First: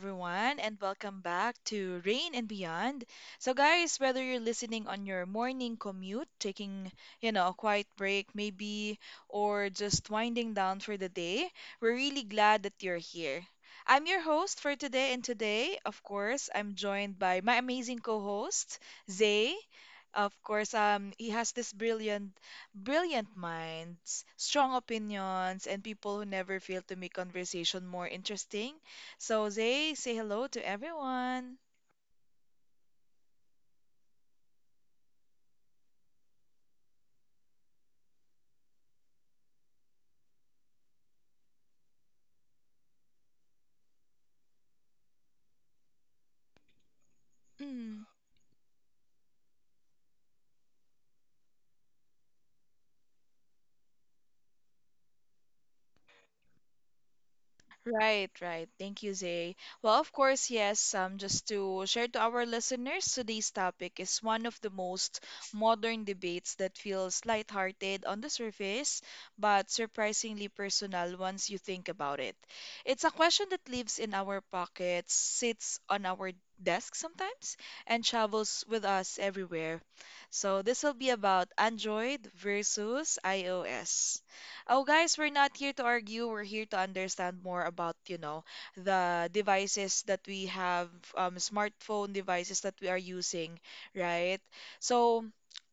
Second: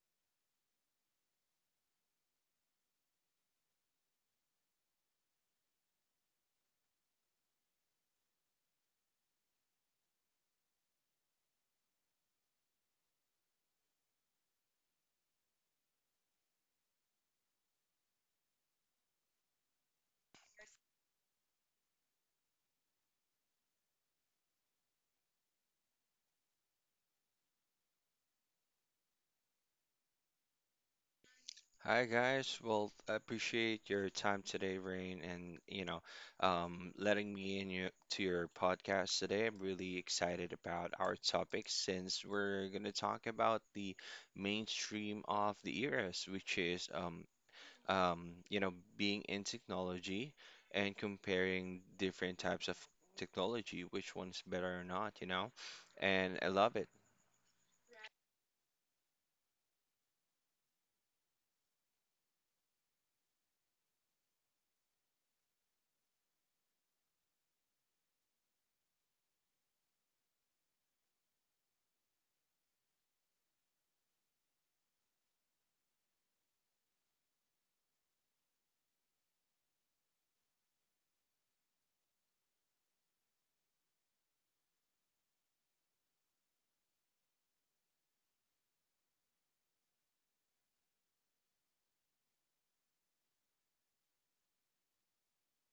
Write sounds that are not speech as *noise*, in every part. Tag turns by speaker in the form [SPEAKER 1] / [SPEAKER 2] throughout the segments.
[SPEAKER 1] everyone, and welcome back to Rain and Beyond. So, guys, whether you're listening on your morning commute, taking, a quiet break maybe, or just winding down for the day, we're really glad that you're here. I'm your host for today, and today, of course, I'm joined by my amazing co host, Zay. Of course, he has this brilliant minds, strong opinions, and people who never fail to make conversation more interesting. So, Zay, say hello to everyone.
[SPEAKER 2] Hi guys. Well, I appreciate your time today, Rain, and letting me to your podcast today. I'm really excited about our topic since we're gonna talk about the mainstream of the eras, which is
[SPEAKER 1] Mm.
[SPEAKER 2] being in technology and comparing different types of technology, which one's better or not, you know. And I love it.
[SPEAKER 1] Right, right. Thank you, Zay. Well, of course, yes, just to share to our listeners, today's topic is one of the most modern debates that feels lighthearted on the surface, but surprisingly personal once you think about it. It's a question that lives in our pockets, sits on our desk sometimes, and travels with us everywhere. So this will be about Android versus iOS. Oh, guys, we're not here to argue. We're here to understand more about, you know, the devices that we have, smartphone devices that we are using, right? So,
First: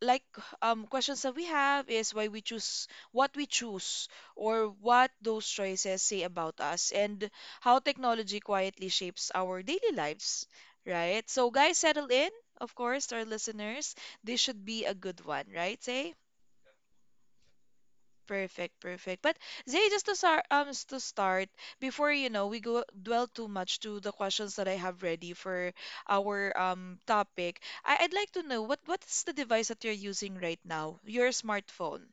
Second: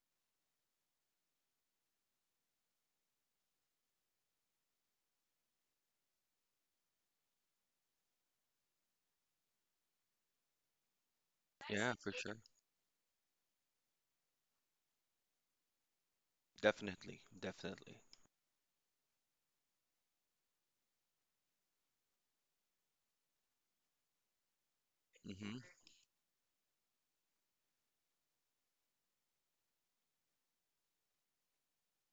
[SPEAKER 1] like, questions that we have is why we choose what we choose or what those choices say about us and how technology quietly shapes our daily lives, right? So, guys,
[SPEAKER 2] Yeah,
[SPEAKER 1] settle
[SPEAKER 2] for
[SPEAKER 1] in,
[SPEAKER 2] sure.
[SPEAKER 1] of course, to our listeners. This should be a good one, right, Say?
[SPEAKER 2] Definitely, definitely.
[SPEAKER 1] Perfect, perfect. But Zay, just to start, to start before you know we go dwell too much to the questions that I have ready
[SPEAKER 2] Mm-hmm.
[SPEAKER 1] for our topic. I'd like to know what is the device that you're using right now? Your smartphone.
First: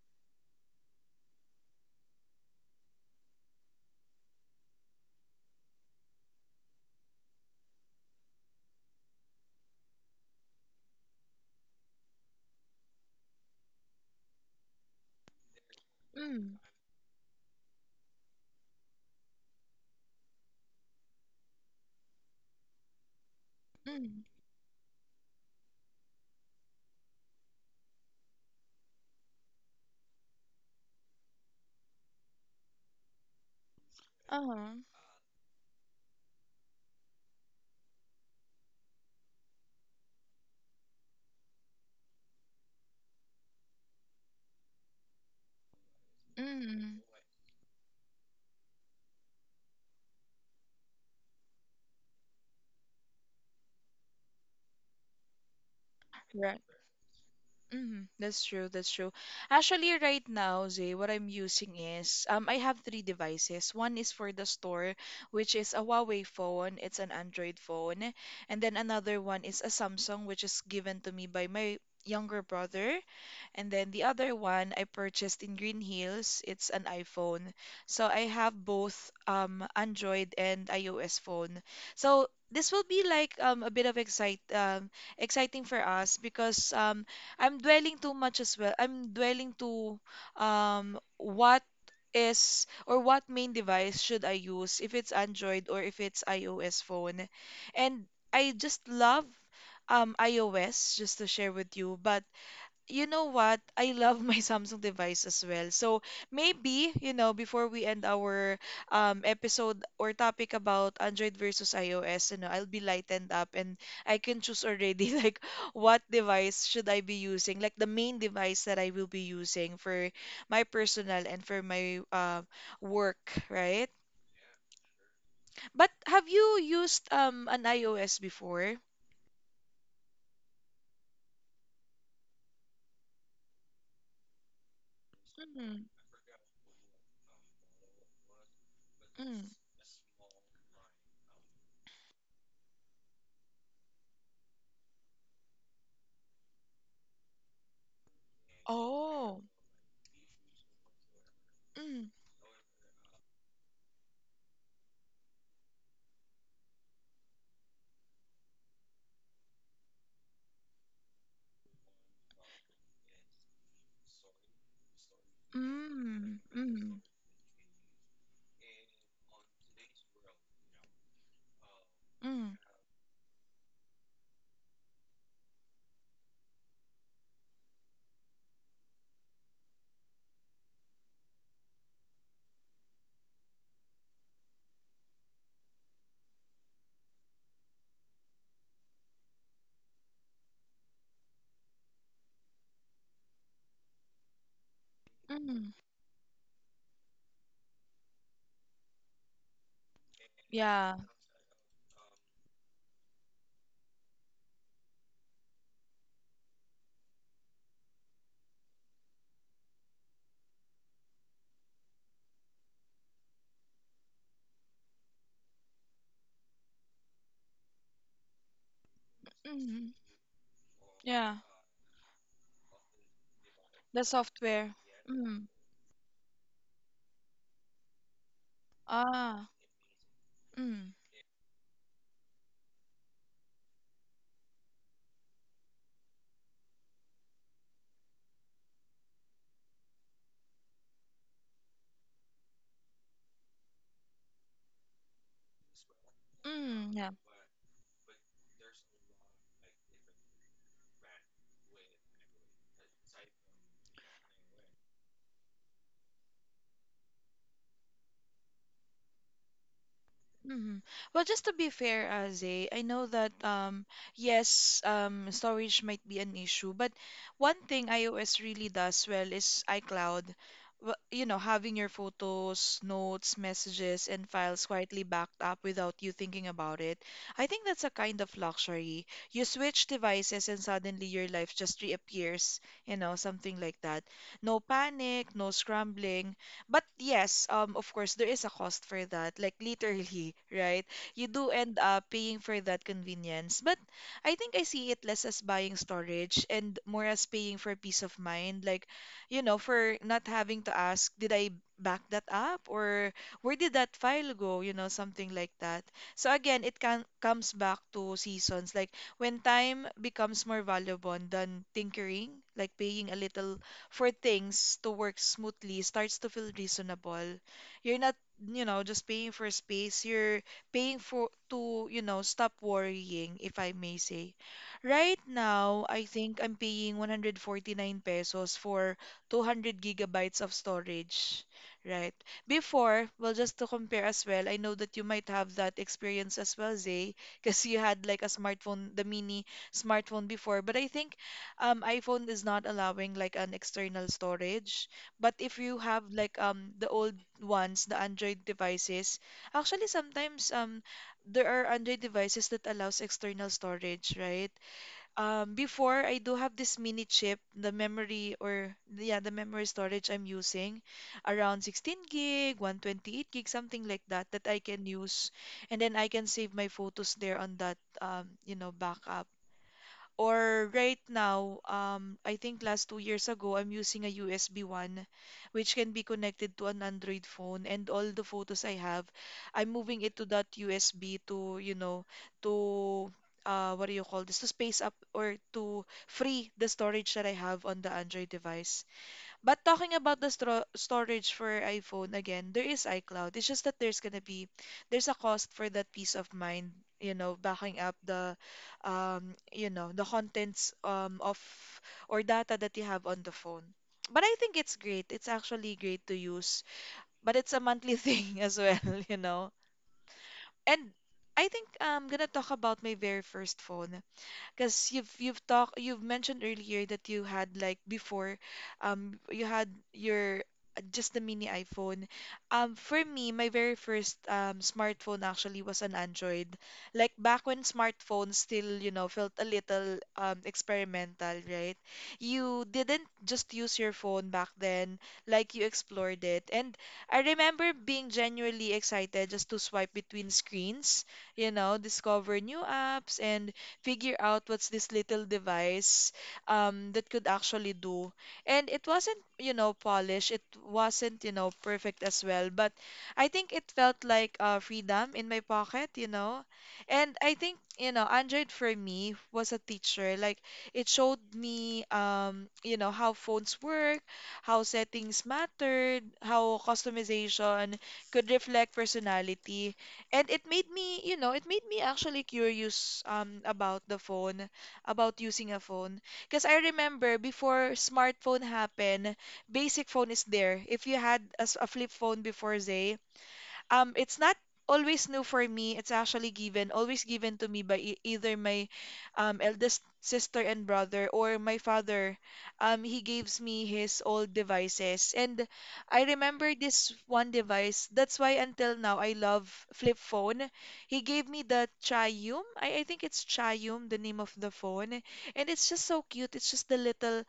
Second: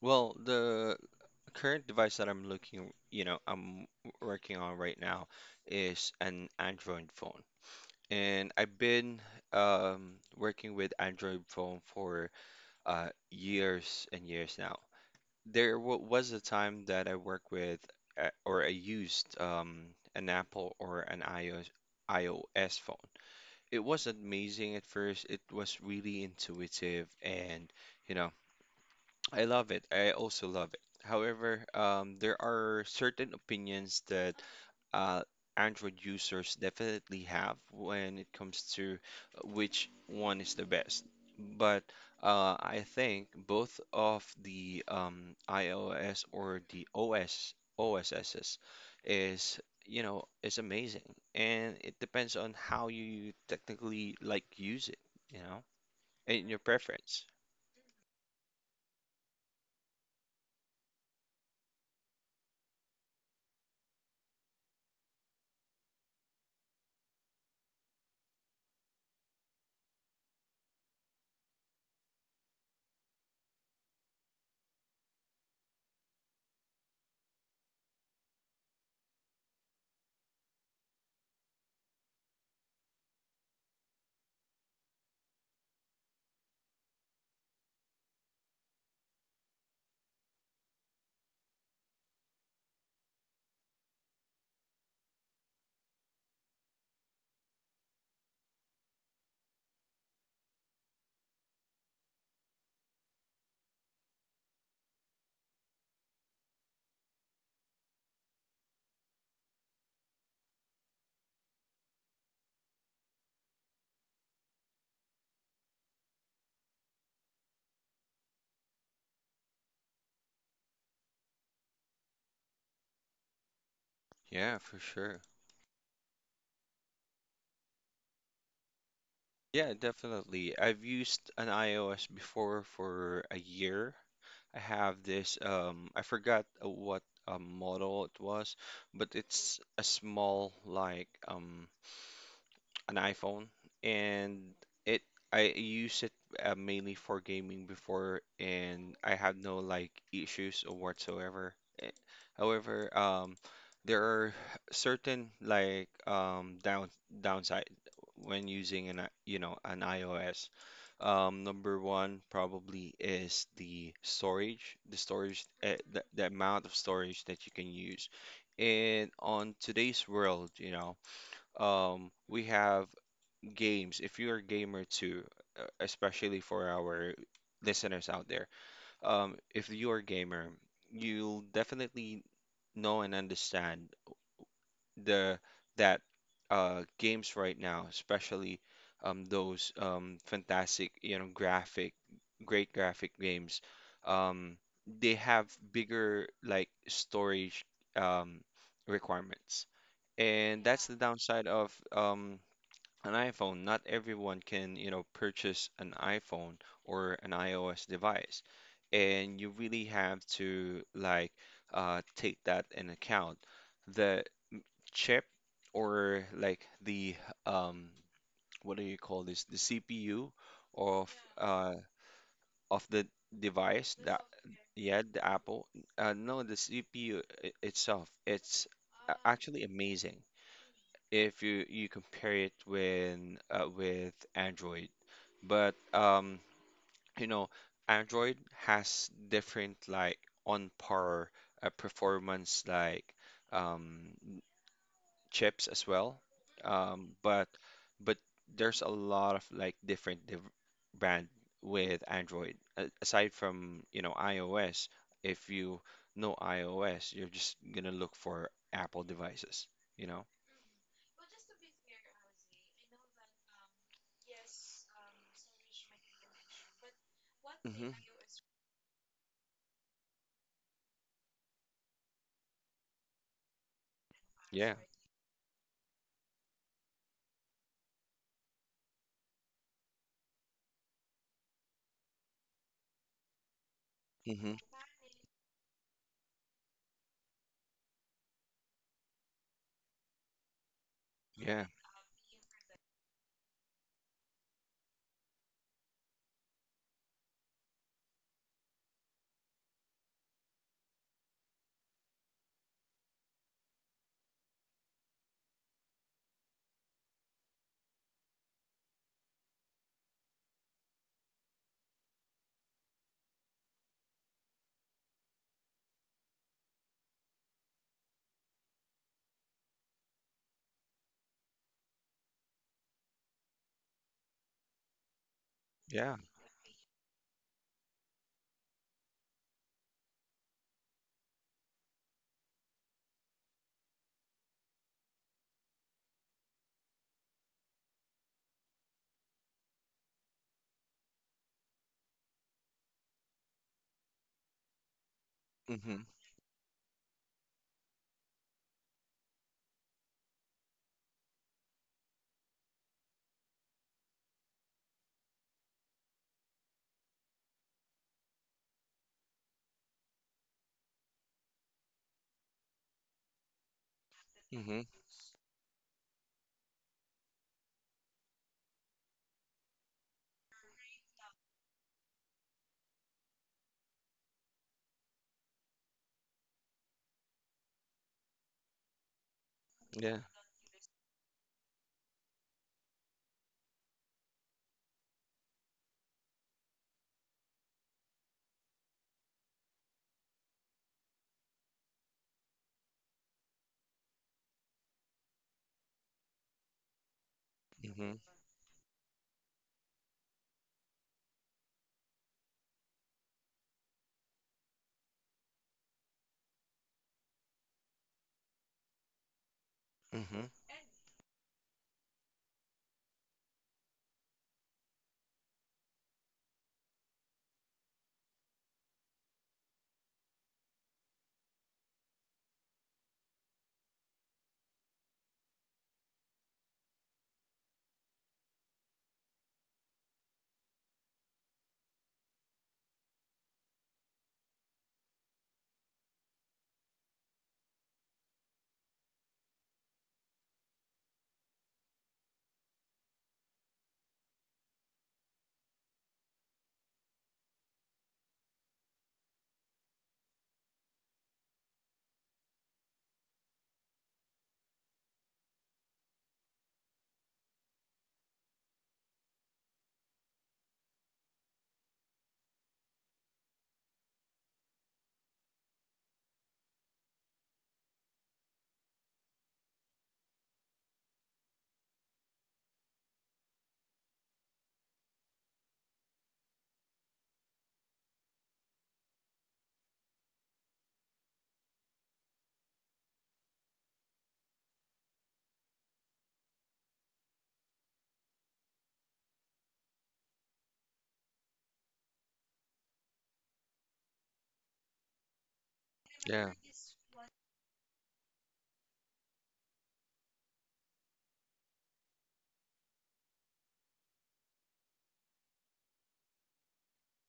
[SPEAKER 2] Well, the current device that I'm looking, you know, I'm working on right now is an Android phone. And I've been working with Android phone for years and years now. There wa was a
[SPEAKER 1] Mm,
[SPEAKER 2] time that I worked with or I used an Apple or an iOS phone. It was
[SPEAKER 1] mm,
[SPEAKER 2] amazing at first. It was really intuitive and, you know, I love it. I also love it. However, there are certain opinions that
[SPEAKER 1] uh-huh,
[SPEAKER 2] uh, Android users definitely have when it comes to which one is the best. But I think both of the iOS or the
[SPEAKER 1] mm,
[SPEAKER 2] OS OSSs is is amazing, and it depends on how you technically like use it, you know, and your
[SPEAKER 1] right.
[SPEAKER 2] preference.
[SPEAKER 1] Hmm, that's true. That's true. Actually, right now, Zay, what I'm using is I have three devices. One is for the store, which is a Huawei phone. It's an Android phone, and then another one is a Samsung, which is given to me by my younger brother. And then the other one I purchased in Green Hills. It's an iPhone. So I have both Android and iOS phone. So this will be like a bit of excite exciting for us because I'm dwelling too much as well. I'm dwelling to what is or what main device should I use if it's Android or if it's iOS phone. And I just love iOS just to share with you, but you know what? I love my *laughs* Samsung device as well. So maybe, you know, before we end our episode or topic about Android versus iOS, you know, I'll be lightened up and I can choose already *laughs* like what device should I be using, like the main device that I will be using for my personal and for my work, right?
[SPEAKER 2] Yeah, for sure.
[SPEAKER 1] But have you used an iOS before?
[SPEAKER 2] Yeah, definitely. I've used an iOS before for a year. I have this, I forgot what model it was, but it's a small, like, an iPhone, and it I use it mainly for gaming before, and I have no like issues or whatsoever. Eh,
[SPEAKER 1] Mm,
[SPEAKER 2] However, there are certain like downside when using an an iOS. Number one probably is the storage,
[SPEAKER 1] mm,
[SPEAKER 2] the amount of storage that you can use. And on today's world, you know, we
[SPEAKER 1] mm,
[SPEAKER 2] have games, if you're a gamer too, especially for our listeners out there, if you're a gamer, you'll definitely know and understand the that games right now, especially those fantastic, you know, great graphic games, um, they have
[SPEAKER 1] mm.
[SPEAKER 2] bigger like storage um, requirements. And that's the
[SPEAKER 1] Yeah.
[SPEAKER 2] downside of an iPhone, not everyone can, you know, purchase an iPhone or an iOS device. And you really have to like take that in account. The chip or like the um, what do you call this? The
[SPEAKER 1] Mm,
[SPEAKER 2] CPU of
[SPEAKER 1] yeah.
[SPEAKER 2] uh, of the device that yeah, the Apple. No, the CPU itself. It's
[SPEAKER 1] Ah.
[SPEAKER 2] actually amazing.
[SPEAKER 1] Mm.
[SPEAKER 2] If you compare it with Android. But you know, Android has different like on par performance like um, chips as well.
[SPEAKER 1] Yeah.
[SPEAKER 2] Um, but but there's a lot of like different div brand with Android. A Aside from, you know, iOS, if you know iOS, you're just gonna look for Apple devices, you know?
[SPEAKER 1] Hmm, well, just to be fair, I know that yes, storage might be an issue, but one thing
[SPEAKER 2] Hmm.
[SPEAKER 1] iOS really does well is iCloud. You know, having your photos, notes, messages, and files
[SPEAKER 2] Yeah.
[SPEAKER 1] quietly backed up without you thinking about it. I think that's a kind of luxury. You switch devices and suddenly your life just reappears, you know, something like that. No
[SPEAKER 2] Mm-hmm.
[SPEAKER 1] panic, no scrambling, but yes, of course, there is a cost for that. Like literally, *laughs* right? You do
[SPEAKER 2] Yeah.
[SPEAKER 1] end up paying for that convenience. But I think I see it less as buying storage and more as paying for peace of mind. Like, you know, for not having to ask, did I back that up or where did that file go? You know, something like that. So again, it can comes back to seasons. Like when time becomes more valuable than tinkering, like paying a little for things to work smoothly starts to feel reasonable. You're not, you know, just paying for space. You're paying for to, you know, stop worrying, if I may say. Right now, I
[SPEAKER 2] Yeah.
[SPEAKER 1] think I'm paying 149 pesos for 200 gigabytes of storage, right? Before, well, just to compare as well, I know that you might have that experience as well, Zay, because you had like a smartphone, the mini smartphone before. But I think iPhone is not allowing like an external storage. But if you
[SPEAKER 2] Mm-hmm.
[SPEAKER 1] have like the old ones, the Android devices, actually sometimes there are Android devices that allows external storage, right? Before I do have this mini chip, the memory or yeah, the memory storage I'm using around 16 gig, 128 gig, something like that that I
[SPEAKER 2] Mm-hmm.
[SPEAKER 1] can use and then I can save my photos there on that you know backup. Or right now, I think last 2 years ago, I'm using a USB one, which can be connected to an Android phone. And all the photos I have, I'm moving it
[SPEAKER 2] Yeah.
[SPEAKER 1] to that USB to, you know, to what do you call this? To space up or to free the storage that I have on the Android device. But talking about the stro storage for iPhone again, there is iCloud. It's just that there's gonna be there's a cost for that peace of mind, you know, backing up
[SPEAKER 2] Mm-hmm.
[SPEAKER 1] the you know, the contents of or data that you have on the phone. But I think it's great. It's actually great to use, but it's a monthly *laughs* thing as well, you know.
[SPEAKER 2] Mm-hmm.
[SPEAKER 1] And I think I'm gonna talk about my very first phone. Because you've mentioned earlier that you had like before, you had your just the mini iPhone. For me, my very first smartphone actually was an Android. Like back when smartphones still, you know, felt a little experimental, right? You didn't just use your phone back then, like you explored it. And I remember being genuinely excited just to swipe between screens, you know, discover new apps and figure out what's this little device that could actually do. And it wasn't, you know, polished. It wasn't, you know, perfect as well. But I think it felt like freedom in my pocket, you know. And I think, you know, Android for me was a teacher. Like it showed me, you know, how phones work, how settings mattered, how customization could reflect personality and it made me, you know, it made me actually curious about the phone, about using a phone. Because I remember before smartphone happened, basic phone is there. If you had a flip phone before, Zay, it's not always new for me. It's actually given, always given to me by either my eldest sister and brother or my father. He gives me his old devices. And I
[SPEAKER 2] Yeah.
[SPEAKER 1] remember this one device. That's why until now I love flip phone. He gave me the Chayum. I think it's Chayum, the name of the phone. And it's just so cute. It's just the little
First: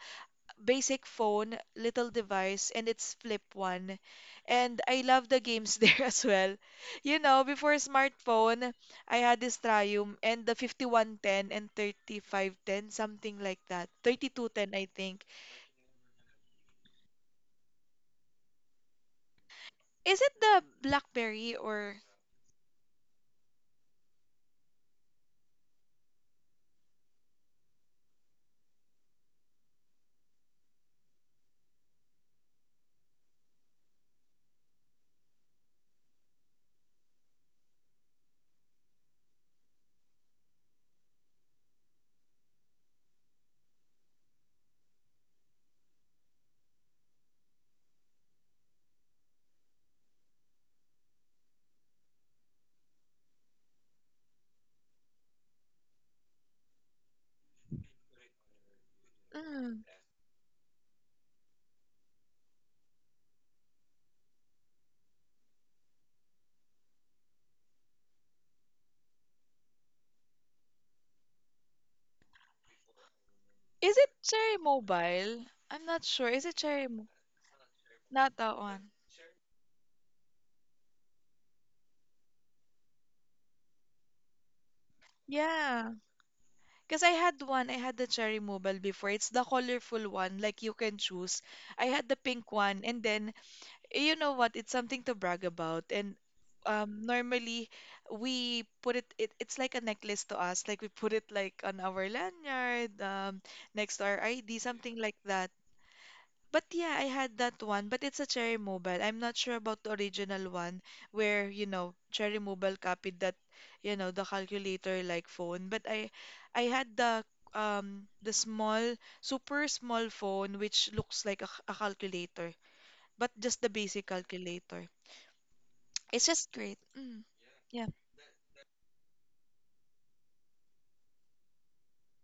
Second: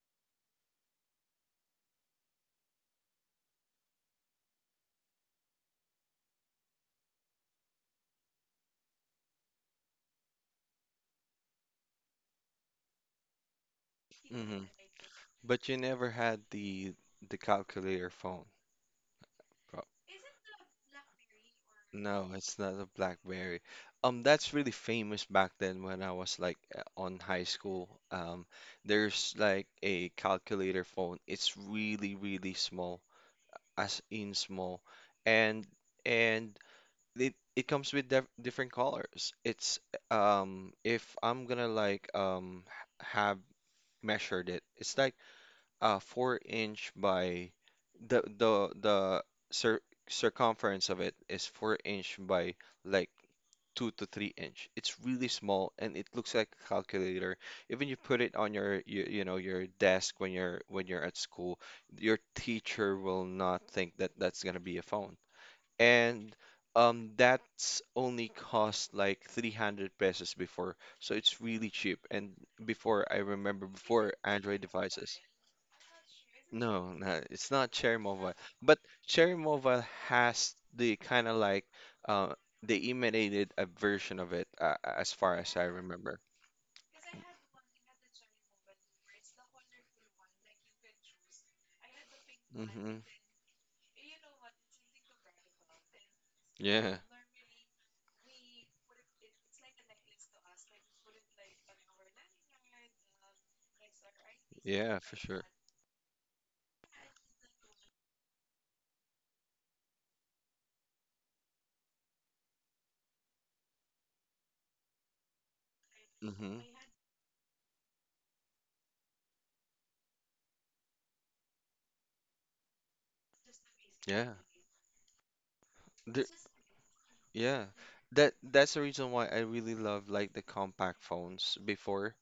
[SPEAKER 1] basic phone, little device, and it's flip one. And I love the games *laughs* there as well. You know, before smartphone, I had this Triumph and the 5110 and 3510, something like that.
[SPEAKER 2] Mm-hmm.
[SPEAKER 1] 3210, I think.
[SPEAKER 2] But you never had the calculator phone, bro.
[SPEAKER 1] Is it the BlackBerry or
[SPEAKER 2] No, it's not a BlackBerry. That's really famous back then when I was like on high school. There's like a calculator phone. It's really small, as in small, and and it comes with def different colors. It's if I'm gonna like have measured it, it's like 4 inch by the cir circumference of it is 4 inch by like 2 to 3 inch. It's really small and it looks like a calculator. Even you put it on your
[SPEAKER 1] hmm,
[SPEAKER 2] desk when you're at school, your teacher will not think that that's gonna be a phone and that's only cost like 300 pesos before, so it's really cheap. And before, I remember,
[SPEAKER 1] is it
[SPEAKER 2] before
[SPEAKER 1] Cherry
[SPEAKER 2] Android devices.
[SPEAKER 1] Mobile? I'm not sure. Is it Cherry?
[SPEAKER 2] No,
[SPEAKER 1] Mo-
[SPEAKER 2] it's not Cherry Mobile,
[SPEAKER 1] Not that
[SPEAKER 2] but Cherry Mobile has the kind of like uh they emanated a version of it, as far as I
[SPEAKER 1] yeah,
[SPEAKER 2] remember.
[SPEAKER 1] because I had one. I had the cherry mobile before. It's the colorful one, like you can choose. I had the pink one,
[SPEAKER 2] Hmm.
[SPEAKER 1] and then you know what? It's something to brag about. And
[SPEAKER 2] Yeah.
[SPEAKER 1] normally we put it, it, it's like a necklace to us. Like we put it like on our lanyard, next to our ID, something
[SPEAKER 2] Yeah,
[SPEAKER 1] like
[SPEAKER 2] for sure.
[SPEAKER 1] that. But yeah, I had that one, but it's a Cherry Mobile. I'm not sure about the original one where, you know, Cherry Mobile copied that, you know, the calculator like phone. But I
[SPEAKER 2] Hmm.
[SPEAKER 1] I had the small, super small phone which looks like a calculator, but just the basic
[SPEAKER 2] Yeah.
[SPEAKER 1] calculator. It's just great. Mm,
[SPEAKER 2] Yeah,
[SPEAKER 1] yeah.
[SPEAKER 2] that that's the reason why I really love like the compact phones before,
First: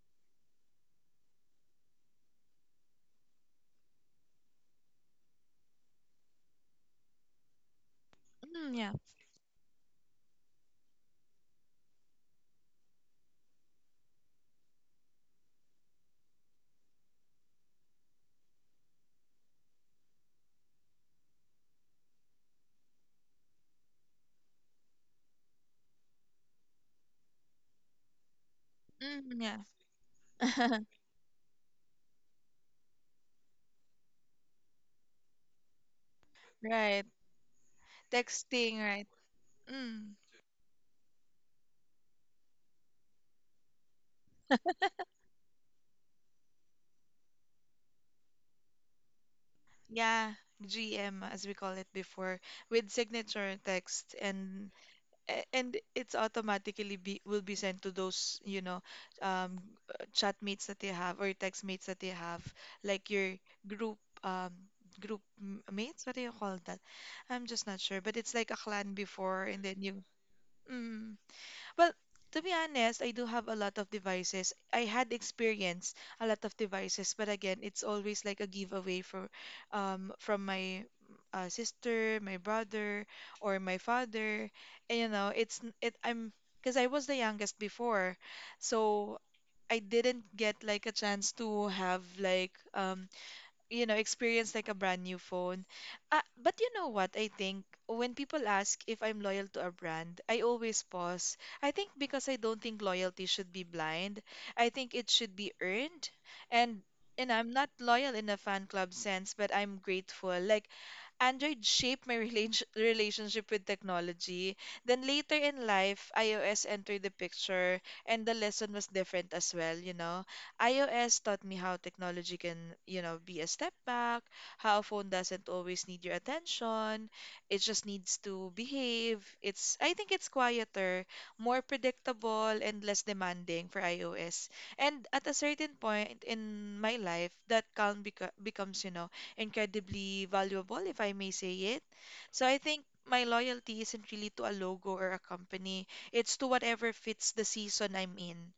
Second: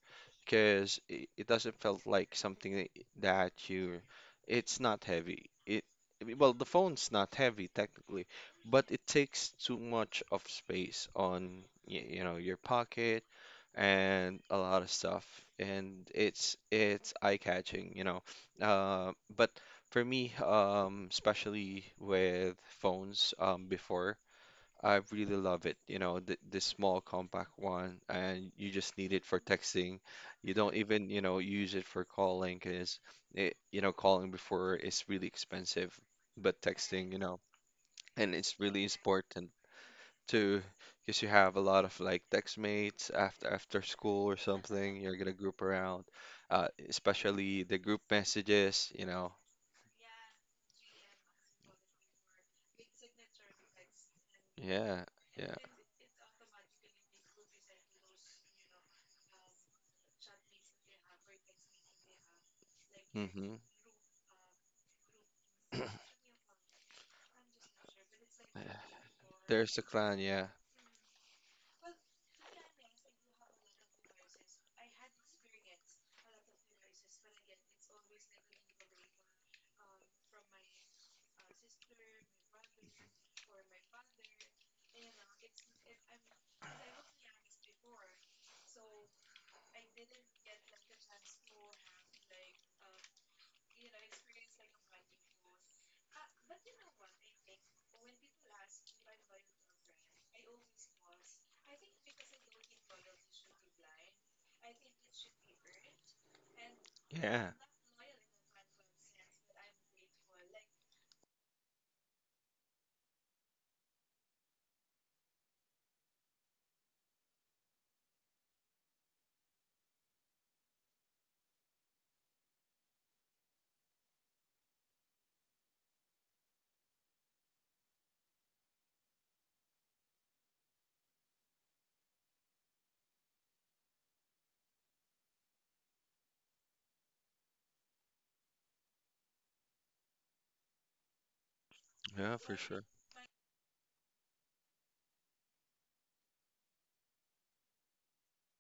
[SPEAKER 2] because it doesn't felt like something that you, it's not heavy. It I mean, well, the phone's not heavy technically,
[SPEAKER 1] Mm,
[SPEAKER 2] but
[SPEAKER 1] yeah.
[SPEAKER 2] it takes too much of space on your pocket and a lot of stuff, and it's eye-catching, you know. But for me, especially with phones, before. I really love it. You know, the small compact one, and you just need it for
[SPEAKER 1] Mm, yeah.
[SPEAKER 2] texting. You don't even, you know, use it for calling because you know, calling before is really expensive, but
[SPEAKER 1] Right.
[SPEAKER 2] texting, you know, and it's really important
[SPEAKER 1] Mm,
[SPEAKER 2] to, because you have a lot of like text mates after school or something. You're gonna group around, especially the group messages. You know,
[SPEAKER 1] yeah. GM as we call it before with signature text and
[SPEAKER 2] yeah, yeah.
[SPEAKER 1] and it's automatically be will be sent to those you know um chat mates that you have or text mates that you have like your
[SPEAKER 2] Mm-hmm.
[SPEAKER 1] group um mates, what do you call that? I'm just not sure but it's like a clan before and
[SPEAKER 2] There's the
[SPEAKER 1] then you
[SPEAKER 2] clan, yeah.
[SPEAKER 1] mm, well, to be honest, I do have a lot of devices. I had experienced a lot of devices, but again, it's always like a giveaway for from my sister, my brother, or my father. And you know, it's n- it I'm because I was the youngest before, so I didn't get like a chance to have like you know, experience like a brand new phone. But you know what? I think when people ask if I'm loyal to a brand, I always pause. I think because I don't think loyalty should be blind. I think it should be earned. And and
[SPEAKER 2] Yeah.
[SPEAKER 1] I'm not loyal in a fan club sense, but I'm grateful. Like Android shaped my relationship with technology. Then later in life, iOS entered the picture, and the lesson was different as well, you know. iOS taught me how technology can, you know, be a step back, how a phone doesn't always need your attention. It just needs to behave. I think it's quieter, more predictable, and less demanding for iOS. And at a certain point in my life, that calm becomes, you know, incredibly valuable, if I may say it.
[SPEAKER 2] Yeah,
[SPEAKER 1] So
[SPEAKER 2] for
[SPEAKER 1] I
[SPEAKER 2] sure.
[SPEAKER 1] think my loyalty isn't really to a logo or a company, it's to whatever fits the season I'm in.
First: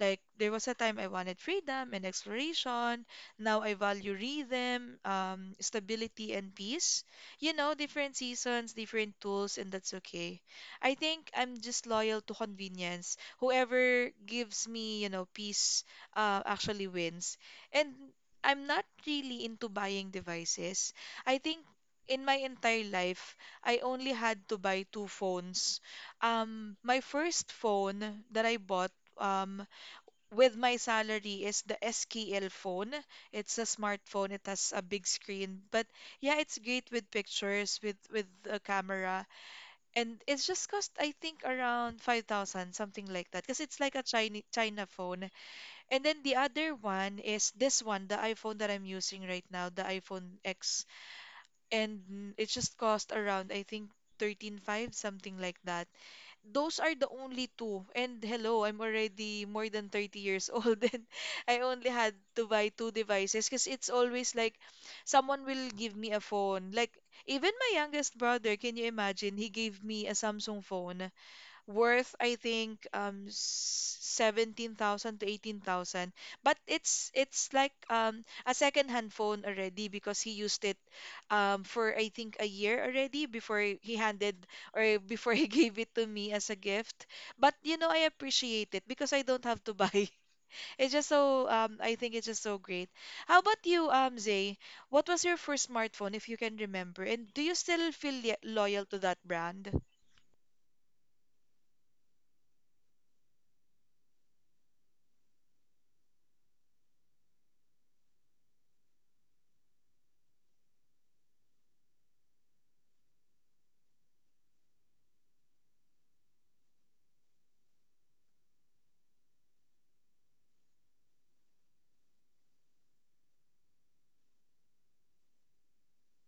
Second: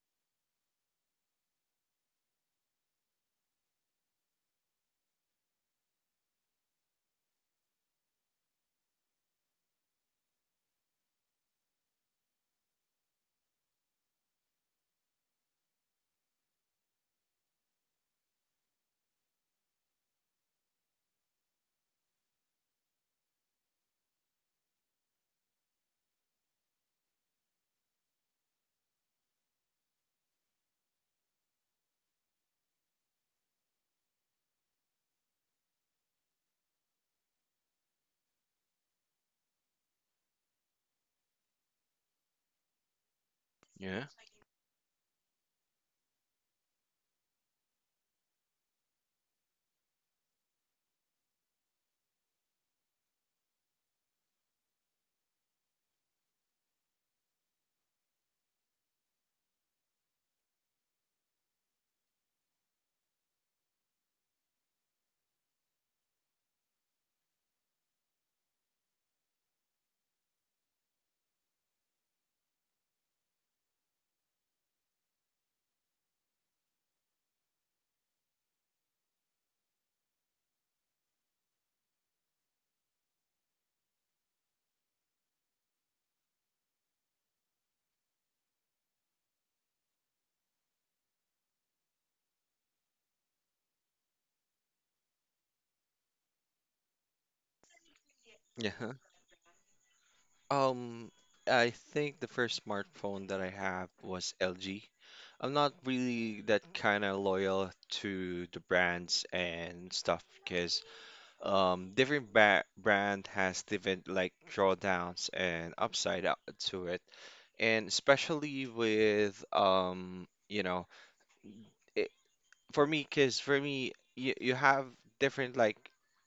[SPEAKER 1] Like, there was a time I wanted freedom and exploration. Now I value rhythm, stability, and peace. You know, different seasons, different tools, and that's okay. I think I'm just loyal to convenience. Whoever gives me, you know, peace, actually wins. And I'm not really into buying devices. I think in my entire life, I only had to buy two phones. My first phone that I bought um, with my salary is the SKL phone. It's a smartphone. It has a big screen, but yeah, it's great with pictures, with a camera, and it's just cost I think around 5,000, something like that, because it's like a
[SPEAKER 2] Yeah.
[SPEAKER 1] China phone. And then the other one is this one, the iPhone that I'm using right now, the iPhone X. And it just cost around, I think, 13.5, something like that. Those are the only two. And hello, I'm already more than 30 years old *laughs* and I only had to buy two devices because it's always like someone will give me a phone. Like even my youngest brother, can you imagine? He gave me a Samsung phone worth I think 17,000 to 18,000. But it's like a second hand phone already because he used it for I think a year already before he handed or before he *laughs* gave it to me as a gift. But you know I appreciate it because I don't have to buy. *laughs* It's just so I think it's just so great. How about you, Zay? What was your first smartphone if you can remember? And do you still feel
[SPEAKER 2] Yeah.
[SPEAKER 1] loyal
[SPEAKER 2] Huh?
[SPEAKER 1] to that brand?
[SPEAKER 2] Um, I think the first smartphone that I have was LG. I'm not really that kind of loyal to the brands and stuff because um, different ba brand has different like drawdowns and upside out to it. And especially with you know, it, for me, because for me, you have different like,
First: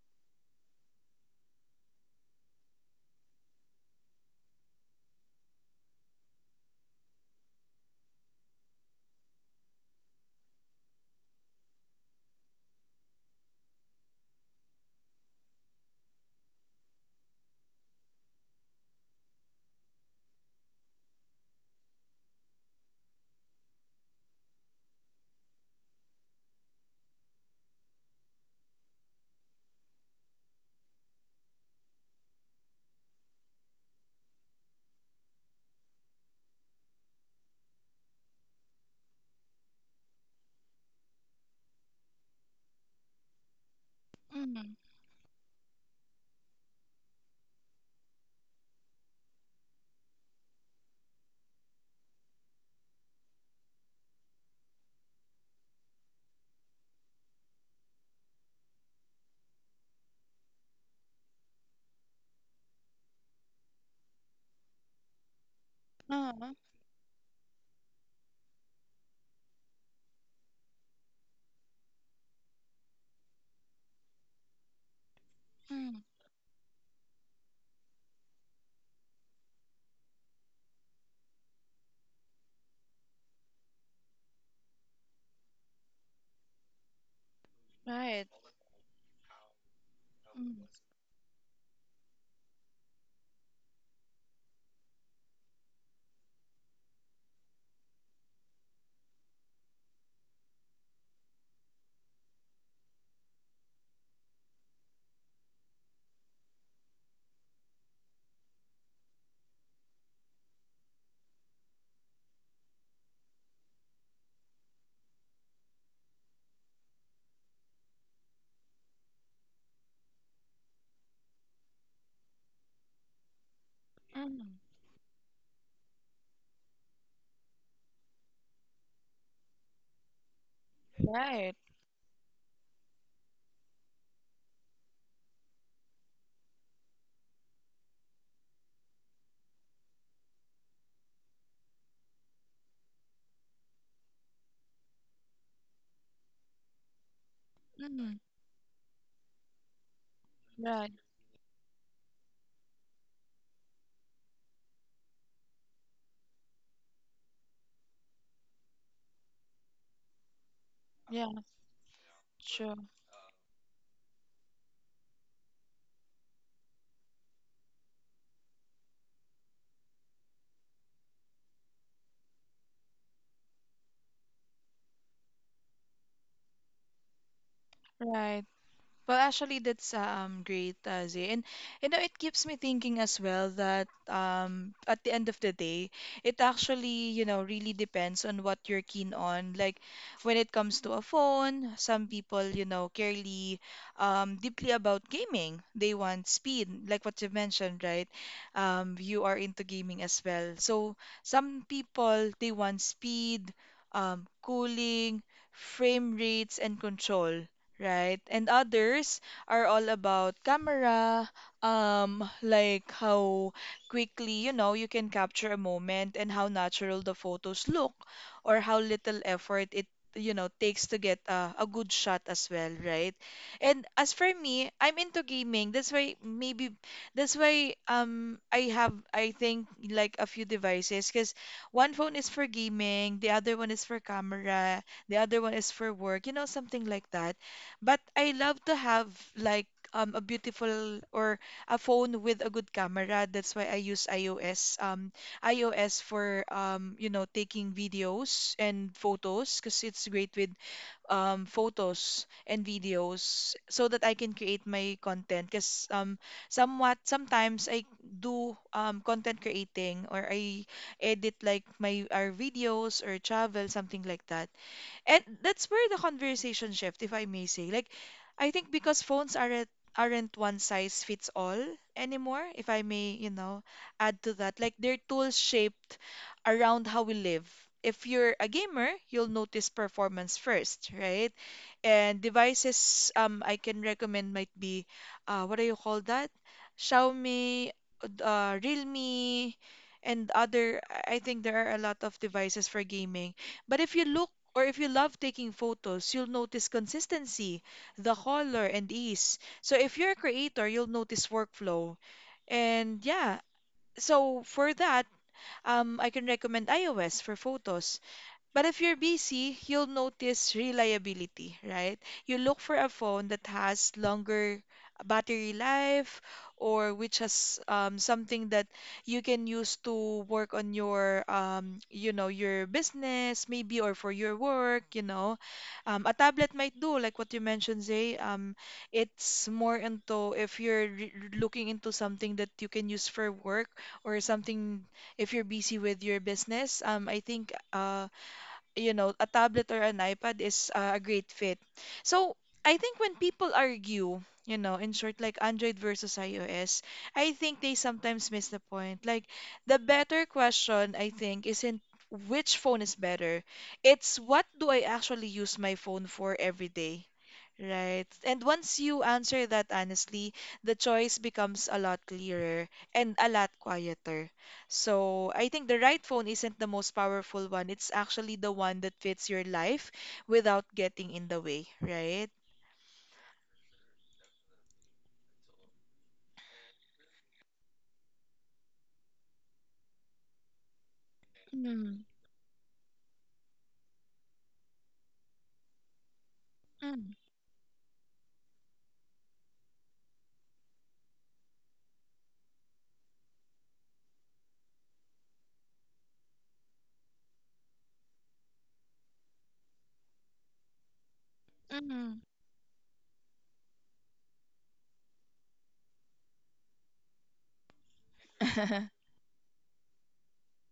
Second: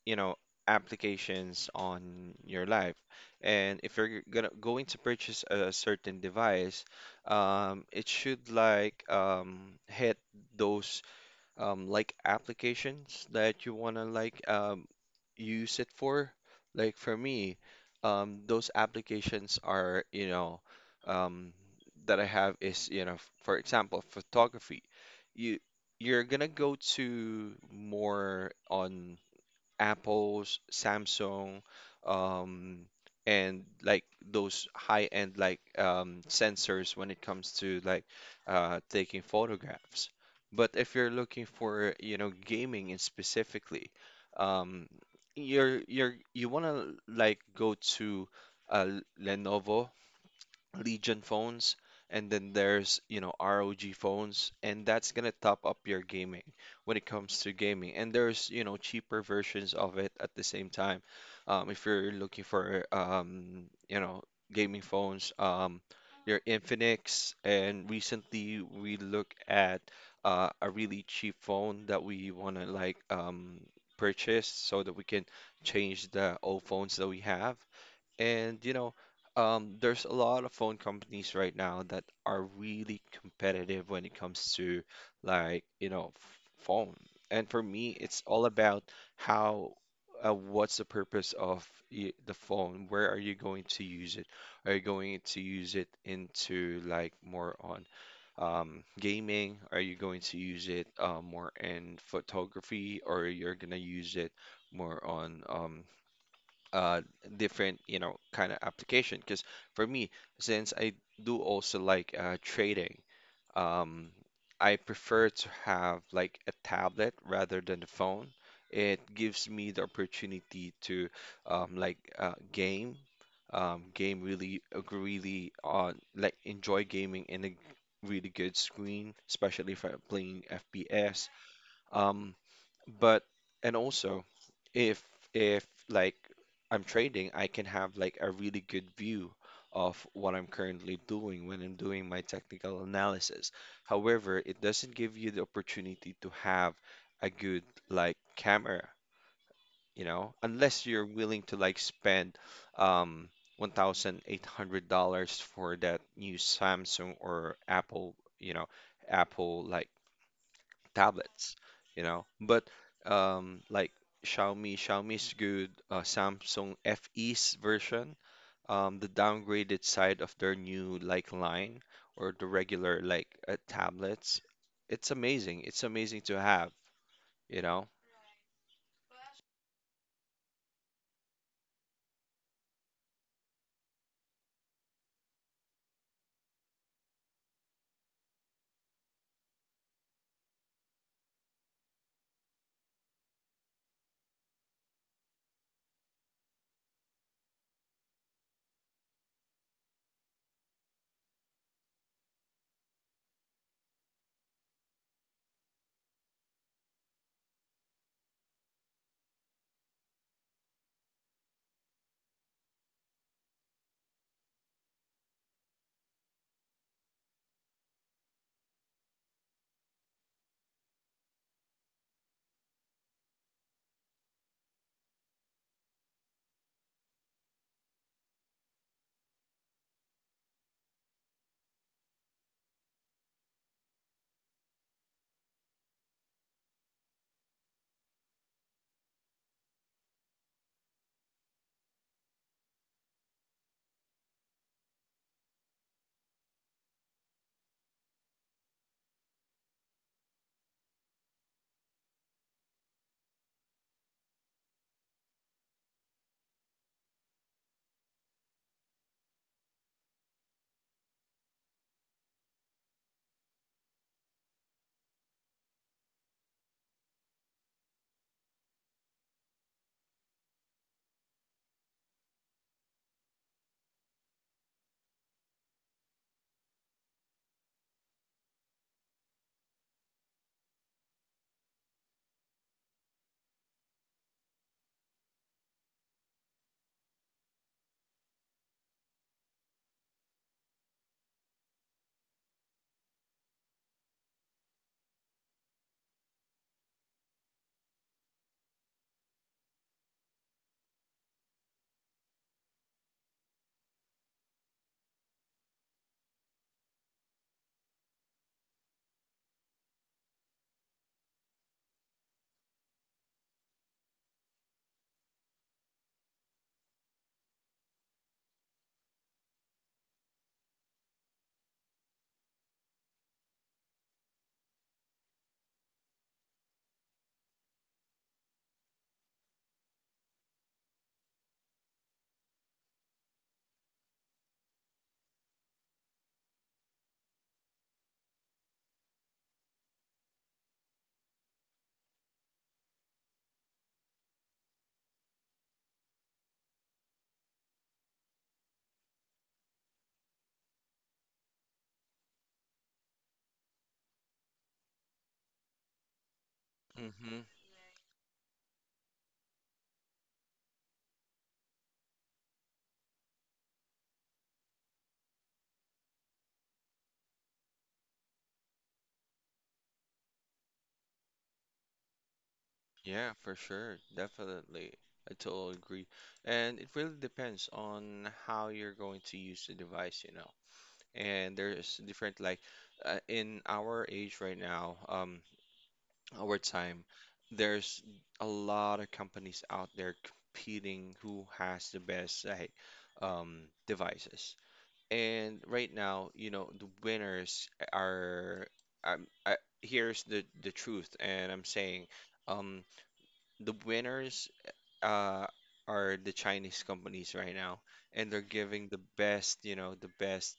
[SPEAKER 2] you know, applications on your life. And if you're gonna going to purchase a certain device, it should like hit those like applications that you wanna like use it for. Like for me, those applications are, you know, um, that I have is, you know, for example, photography. You you're gonna go to more on Apple's, Samsung, um, and like those high-end like sensors when it comes to like taking photographs. But if you're looking for, you know, gaming in specifically,
[SPEAKER 1] Mm.
[SPEAKER 2] um, you wanna like go to Lenovo Legion phones, and then there's, you know, ROG phones, and that's gonna top up your gaming when it comes to gaming. And there's, you know, cheaper versions of it at the same time. If you're looking for, you know, gaming phones, your
[SPEAKER 1] Oh,
[SPEAKER 2] Infinix, and recently we look at a really cheap phone that we wanna like purchase so that we can
[SPEAKER 1] mm.
[SPEAKER 2] change the old phones that we have. And you know, there's a lot of phone companies right now that are really competitive when it comes to like, you know, phone. And for me, it's all about how what's the purpose of the phone? Where are you going to use it? Are you going to use it into like more on gaming? Are you going to use it more in photography, or you're gonna use it more on uh different you know kind of application? Because for me, since I do also like trading, um I prefer to have like a tablet rather than the phone. It gives me the opportunity to like game
[SPEAKER 1] Mm,
[SPEAKER 2] really really like enjoy gaming in a really good screen, especially if I'm playing FPS,
[SPEAKER 1] right,
[SPEAKER 2] um but and also, if if like I'm trading, I can have like a really good view of what I'm currently doing when I'm doing my technical analysis. However, it doesn't give you the opportunity to have a good like camera, you know, unless
[SPEAKER 1] right.
[SPEAKER 2] you're willing to like spend um $1,800 for that new Samsung or Apple, you know, Apple like
[SPEAKER 1] Yeah.
[SPEAKER 2] tablets, you know. But
[SPEAKER 1] Sure.
[SPEAKER 2] like Xiaomi, Xiaomi's good, Samsung FE's version, the downgraded side of their new like line or the regular like tablets, it's amazing. It's amazing to have, you know.
[SPEAKER 1] Right. Well, actually, that's great, Zay. And you know, it keeps me thinking as well that at the end of the day, it actually, you know, really depends on what you're keen on. Like when it comes to a phone, some people, you know, care really, deeply about gaming. They want speed, like what you mentioned, right? You are into gaming as well. So some people they want speed, cooling, frame rates, and control right? And others are all about camera, like how quickly, you know, you can capture a moment and how natural the photos look or how little effort it, you know, takes to get a good shot as well, right? And as for me, I'm into gaming. That's why maybe that's why I have I think like a few devices because one phone is for gaming, the other one is for camera, the other one is for work, you know, something like that. But I love to have like a beautiful or a phone with a good camera. That's why I use iOS. iOS for you know, taking videos and photos because it's great with photos and videos so that I can create my content. Because somewhat sometimes I do content creating or I edit like my our videos or travel something like that. And that's where the conversation shift, if I may say. Like, I think because phones aren't one size fits all anymore, if I may, you know, add to that. Like they're tools shaped around how we live. If you're a gamer, you'll notice performance first, right? And devices I can recommend might be what do you call that? Xiaomi, Realme, and other I think there are a lot of devices for gaming. But if you look or if you love taking photos, you'll notice consistency, the color, and ease. So if you're a creator, you'll notice workflow. And yeah, so for that, I can recommend iOS for photos. But if you're busy, you'll notice reliability, right? You look for a phone that has longer battery life or which has something that you can use to work on your you know your business maybe or for your work you know a tablet might do like what you mentioned Zay, it's more into if you're looking into something that you can use for work or something if you're busy with your business, I think you know, a tablet or an iPad is a great fit. So I think when people argue, you know, in short, like Android versus iOS, I think they sometimes miss the point. Like the better question, I think, isn't which phone is better. It's what do I actually use my phone for every day.
[SPEAKER 2] Mm-hmm.
[SPEAKER 1] Right. And once you answer that honestly, the choice becomes a lot clearer and a lot quieter. So I think the right phone isn't the most powerful one. It's actually the one that fits your life without getting in the way, right?
[SPEAKER 2] Yeah, for sure. Definitely. I totally agree. And it really depends on how you're going to use the device, you know. And there's
[SPEAKER 1] Mm,
[SPEAKER 2] different, like, in our age right now, our time,
[SPEAKER 1] mm,
[SPEAKER 2] there's a lot of companies out there competing who has the best like, devices. And right now, you know, the winners are um, I, here's the truth, and I'm saying
[SPEAKER 1] mm.
[SPEAKER 2] um, the winners uh, are the Chinese companies right now, and they're giving
[SPEAKER 1] *laughs*
[SPEAKER 2] the best, you know, the best.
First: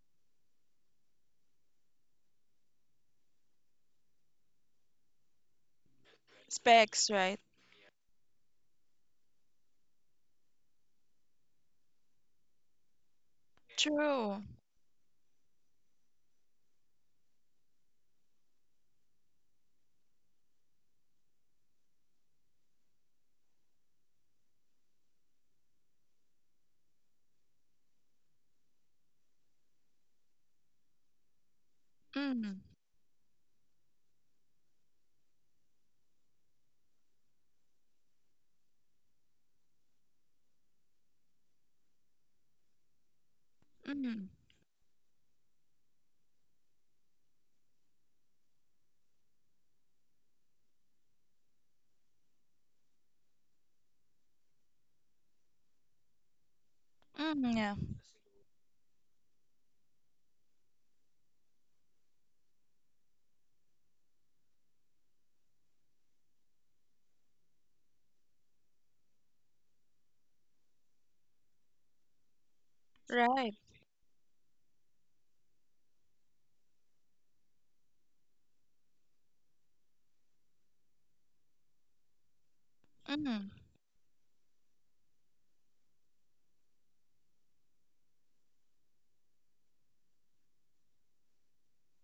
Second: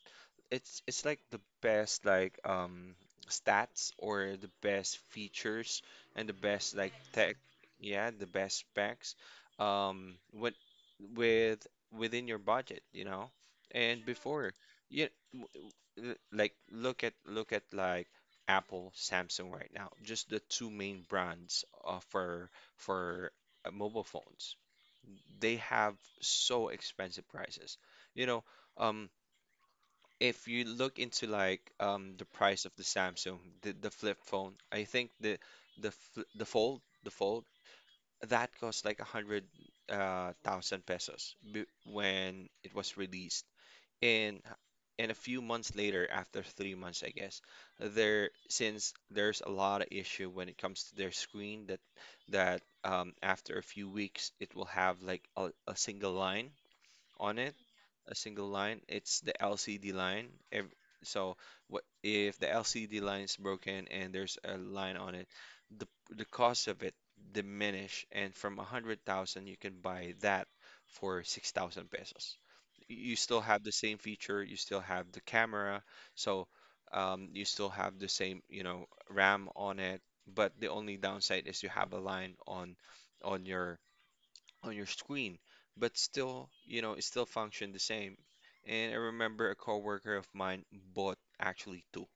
[SPEAKER 2] It's like the best like stats or the best features and the best like
[SPEAKER 1] Specs,
[SPEAKER 2] tech,
[SPEAKER 1] right?
[SPEAKER 2] yeah, the best specs, with with within your budget, you know. And
[SPEAKER 1] True.
[SPEAKER 2] before, yeah, w- like look at like Apple, Samsung right now, just the two main brands for mobile phones, they have so expensive prices. You know, um, if you look into the price
[SPEAKER 1] Mm,
[SPEAKER 2] of the Samsung, the flip phone, I think the fold that cost like a hundred thousand pesos b when it was released, and
[SPEAKER 1] mm,
[SPEAKER 2] a few months later, after 3 months I guess, there— since there's a lot of issue when it comes to their screen, that that after a few weeks it will have like a single line on it.
[SPEAKER 1] mm, yeah.
[SPEAKER 2] A single line, it's the LCD line. So what if the LCD line is broken and there's a line on it? The cost of it diminish, and from a hundred thousand you can buy that for 6,000 pesos. You still have
[SPEAKER 1] Right.
[SPEAKER 2] the same feature, you still have the camera, so you still have the same, you know, RAM on it, but the only downside is you have a line on on
[SPEAKER 1] Mm,
[SPEAKER 2] your on your screen. But still, you know, it still functioned the same. And I remember a coworker of mine bought actually two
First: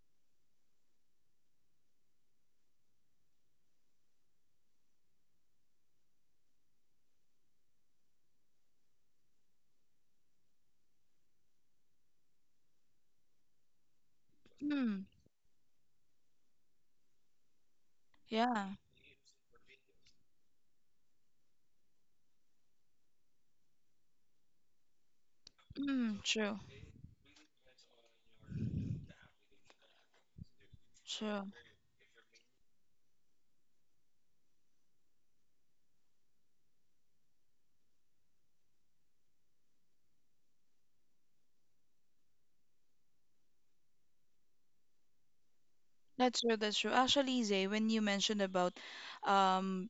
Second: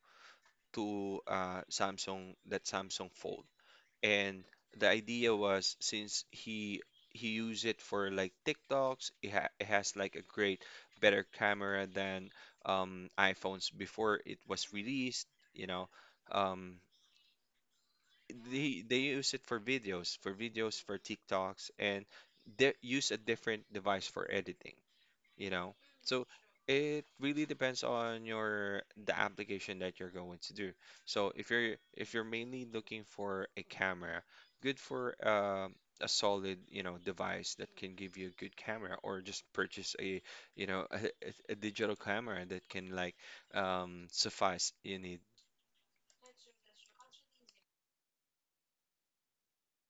[SPEAKER 2] two uh, Samsung that Samsung Fold, and the idea was, since he used it for like TikToks, it has like a great better camera than iPhones before it was
[SPEAKER 1] mm,
[SPEAKER 2] released, you know. Um,
[SPEAKER 1] yeah.
[SPEAKER 2] they use it for videos, for videos for TikToks, and they use a different device for editing, you know.
[SPEAKER 1] Mm,
[SPEAKER 2] So
[SPEAKER 1] true.
[SPEAKER 2] it really depends on your the application that you're going to do. So
[SPEAKER 1] True.
[SPEAKER 2] if you're mainly looking for a camera, good for a solid, you know, device that can give you a good camera, or just purchase a, you know, a digital camera that can like suffice you need.
[SPEAKER 1] That's true. That's true. Actually, Zay, when you mentioned about um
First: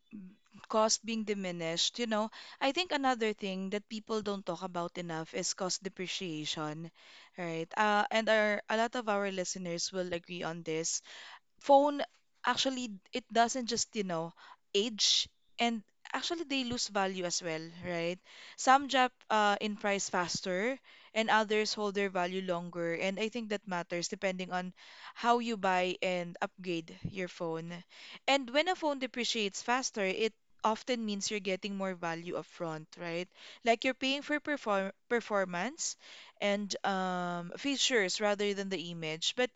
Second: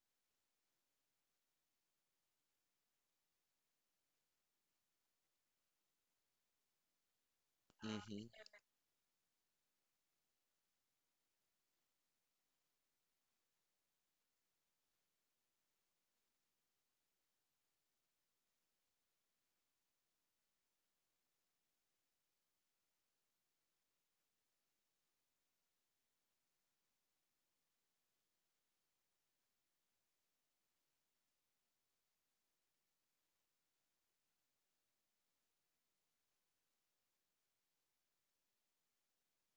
[SPEAKER 1] cost being diminished, you know, I think another thing that people don't talk about enough is cost depreciation, right?
[SPEAKER 2] Mm-hmm.
[SPEAKER 1] And our a lot of our listeners will agree on this phone. Actually it doesn't just you know age, and actually they lose value as well, right? Some drop in price faster and others hold their value longer, and I think that matters depending on how you buy and upgrade your phone. And when a phone depreciates faster it often means you're getting more value upfront, right? Like you're paying for performance and, features rather than the image. But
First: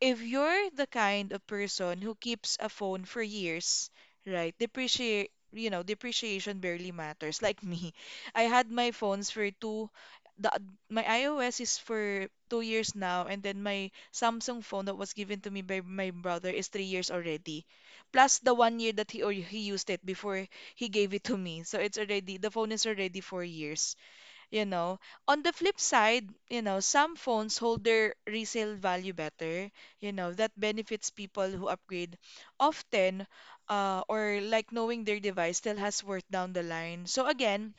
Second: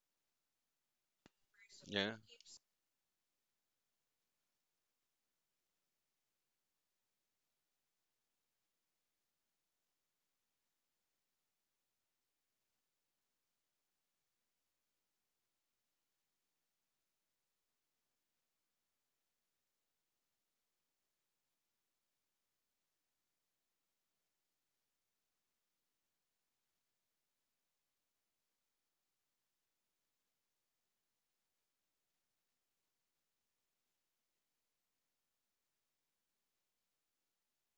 [SPEAKER 1] if you're the kind of person
[SPEAKER 2] Yeah.
[SPEAKER 1] who keeps a phone for years, right, depreciate, you know, depreciation barely matters. Like me, *laughs* I had my phones for the, my iOS is for 2 years now, and then my Samsung phone that was given to me by my brother is 3 years already, plus the one year that he used it before he gave it to me. So it's already, the phone is already 4 years you know. On the flip side, you know, some phones hold their resale value better, you know, that benefits people who upgrade often, or like knowing their device still has worth down the line. So again,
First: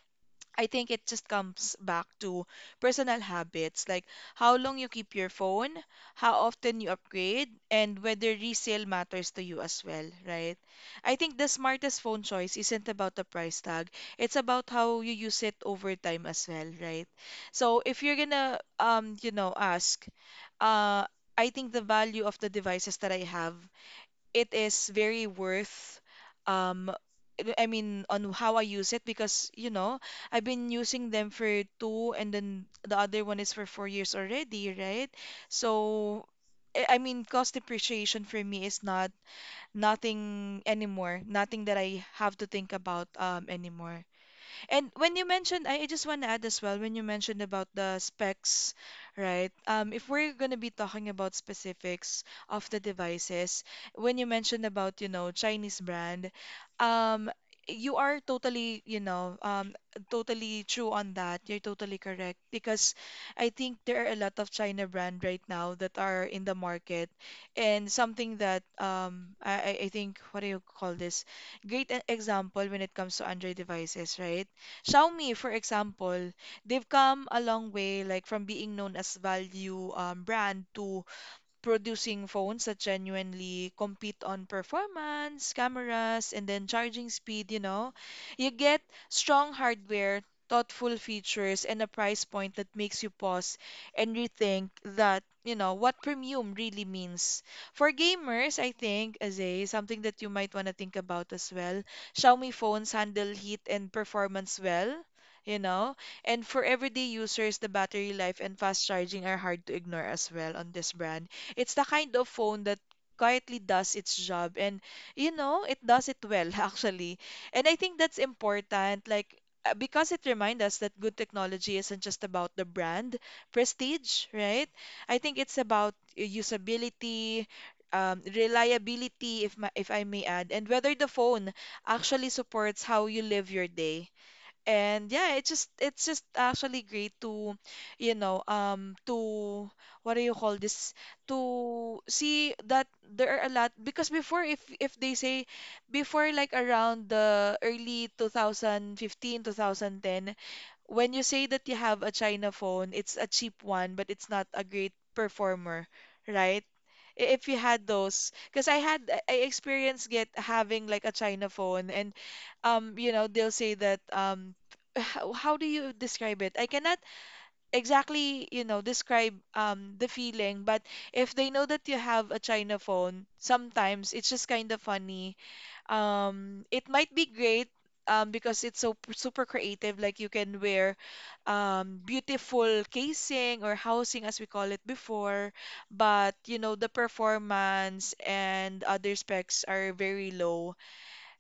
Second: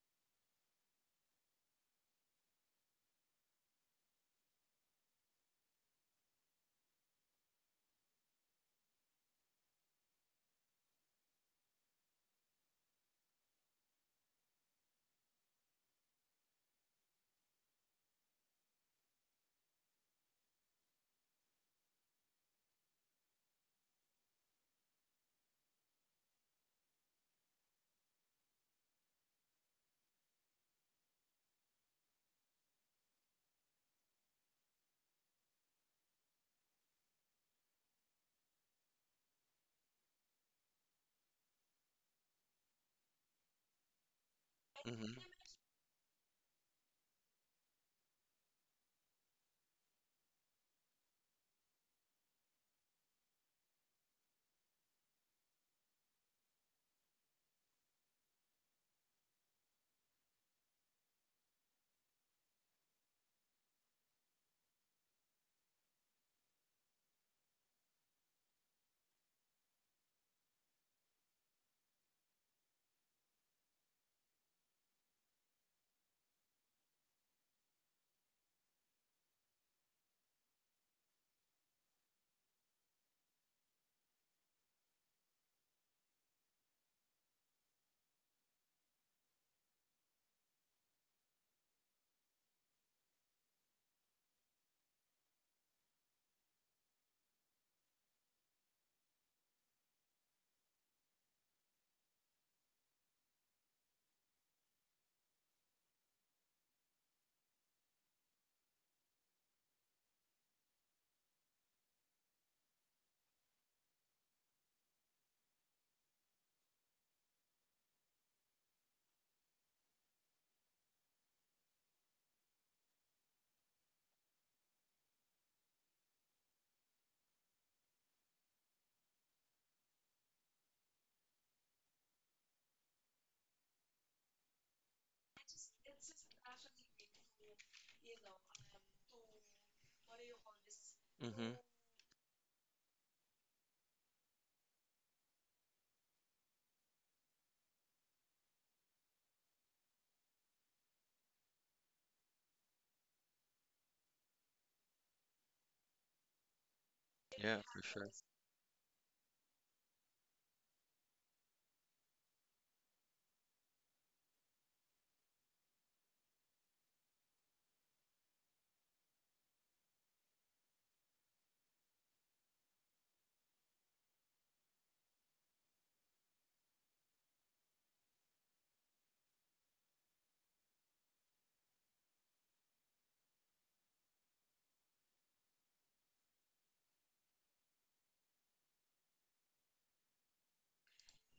[SPEAKER 1] I think it just comes back to personal habits, like how long you keep your phone, how often you upgrade, and whether resale matters to you as well, right? I think the smartest phone choice isn't about the price tag, it's about how you use it over time as well, right? So if you're gonna, you know, ask, uh, I think the value of the devices that I have it is very worth um I mean on how I use it because you know I've been using them for 2 years and then the other one is for 4 years already, right? So I mean cost depreciation for me is not nothing anymore, nothing that I have to think about anymore. And
[SPEAKER 2] Mm-hmm.
[SPEAKER 1] when you mentioned, I just want to add as well, when you mentioned about the specs, right? If we're going to be talking about specifics of the devices, when you mentioned about, you know, Chinese brand, um, you are totally, you know, totally true on that. You're totally correct because I think there are a lot of China brand right now that are in the market and something that I think, what do you call this? Great example when it comes to Android devices, right? Xiaomi, for example, they've come a long way, like from being known as value brand to producing phones that genuinely compete on performance, cameras, and then charging speed, you know. You get strong hardware, thoughtful features, and a price point that makes you pause and rethink that, you know, what premium really means. For gamers, I think, as a something that you might want to think about as well. Xiaomi phones handle heat and performance well. You know, and for everyday users, the battery life and fast charging are hard to ignore as well on this brand. It's the kind of phone that quietly does its job and it does it well *laughs* actually. And I think that's important, like because it reminds us that good technology isn't just about the brand prestige, right? I think it's about usability, reliability, if I may add, and whether the phone actually supports how you live your day. And yeah, it's just actually great to, to, what do you call this?
[SPEAKER 2] Mm-hmm.
[SPEAKER 1] To see that there are a lot, because before, if they say before, like around the early 2015, 2010, when you say that you have a China phone, it's a cheap one, but it's not a great performer, right? I- If
[SPEAKER 2] Yeah,
[SPEAKER 1] you
[SPEAKER 2] for
[SPEAKER 1] had
[SPEAKER 2] sure.
[SPEAKER 1] those, because I experienced get having like a China phone, and you know, they'll say that how do you describe it? I cannot exactly, you know, describe the feeling, but if they know that you have a China phone, sometimes it's just kind of funny. It might be great because it's so super creative, like you can wear beautiful casing or housing as we call it before, but you know, the performance and other specs are very low.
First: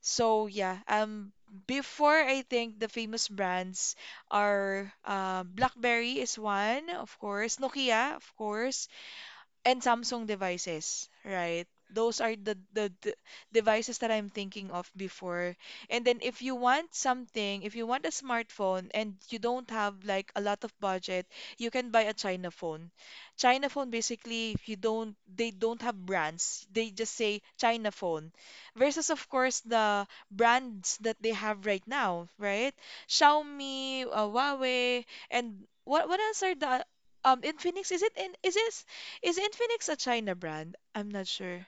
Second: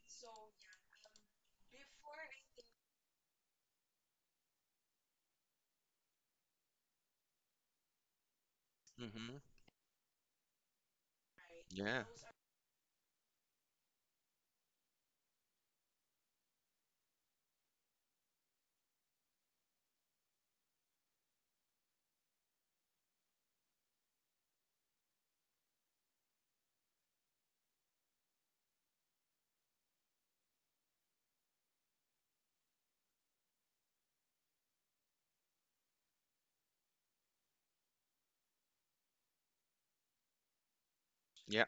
[SPEAKER 1] So yeah, before I think the famous brands are BlackBerry is one, of course, Nokia, of course,
[SPEAKER 2] Mm-hmm.
[SPEAKER 1] and Samsung devices, right?
[SPEAKER 2] Yeah.
[SPEAKER 1] Those are the devices that I'm thinking of before. And then if you want something, if you want a smartphone and you don't have like a lot of budget, you can buy a China phone. China phone, basically, if you don't, they don't have brands. They just say China phone versus, of course, the brands that they have right now, right? Xiaomi, Huawei, and what else are the Infinix, is it in is it, is Infinix a China brand? I'm not sure.
[SPEAKER 2] Yeah.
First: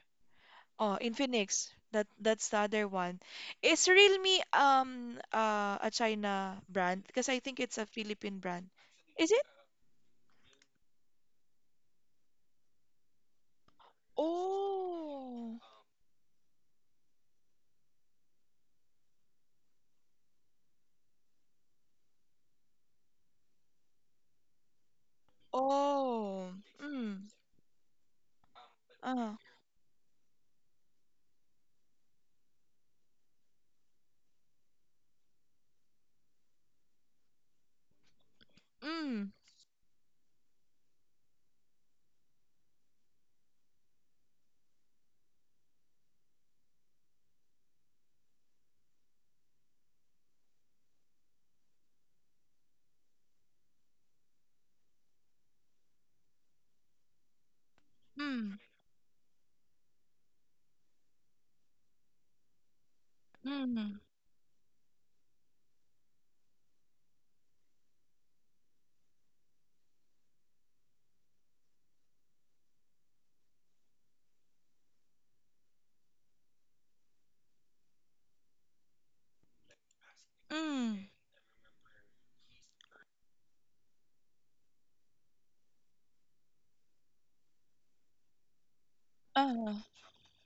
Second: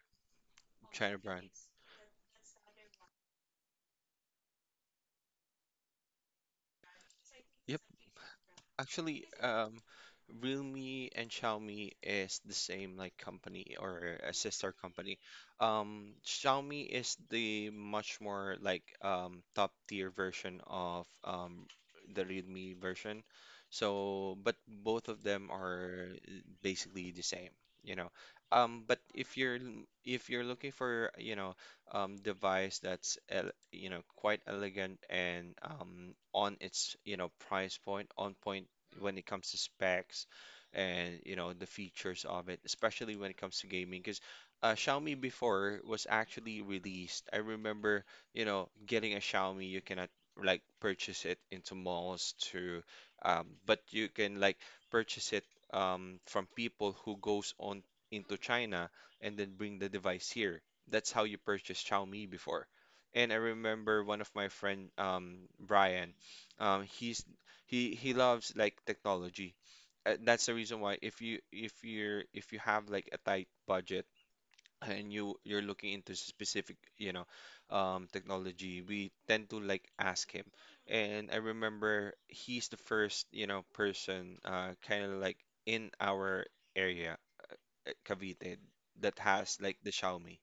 [SPEAKER 1] Oh,
[SPEAKER 2] China brand.
[SPEAKER 1] Infinix. That's the other one. Is Realme a China brand? Because I think it's
[SPEAKER 2] Yep.
[SPEAKER 1] a Philippine brand.
[SPEAKER 2] Actually, Realme and Xiaomi is the same like company or a sister company. Xiaomi is the much more like top tier version of the Realme version. So, but both of them are
[SPEAKER 1] Oh.
[SPEAKER 2] basically the same, you know. But
[SPEAKER 1] Uh,
[SPEAKER 2] if you're looking for, you know, device that's you know, quite elegant and on its, you know, price point, on point when it
[SPEAKER 1] mm,
[SPEAKER 2] comes to specs and, you know, the features of it, especially when it comes to gaming. Because Xiaomi before was actually released. I remember, you know, getting a Xiaomi, you cannot like purchase it into malls to, but you can like purchase it from people who goes on into
[SPEAKER 1] mm,
[SPEAKER 2] China and then bring the device here. That's how you purchase Xiaomi before. And I
[SPEAKER 1] mm,
[SPEAKER 2] remember one of my friend, Brian, um, he's he loves like technology. That's the reason why if you have like a tight budget and you're looking into specific, you know, technology, we tend to like ask him. And I remember he's the first, you know, person, kind of like in our area, Cavite, that has
[SPEAKER 1] Uh,
[SPEAKER 2] like the Xiaomi,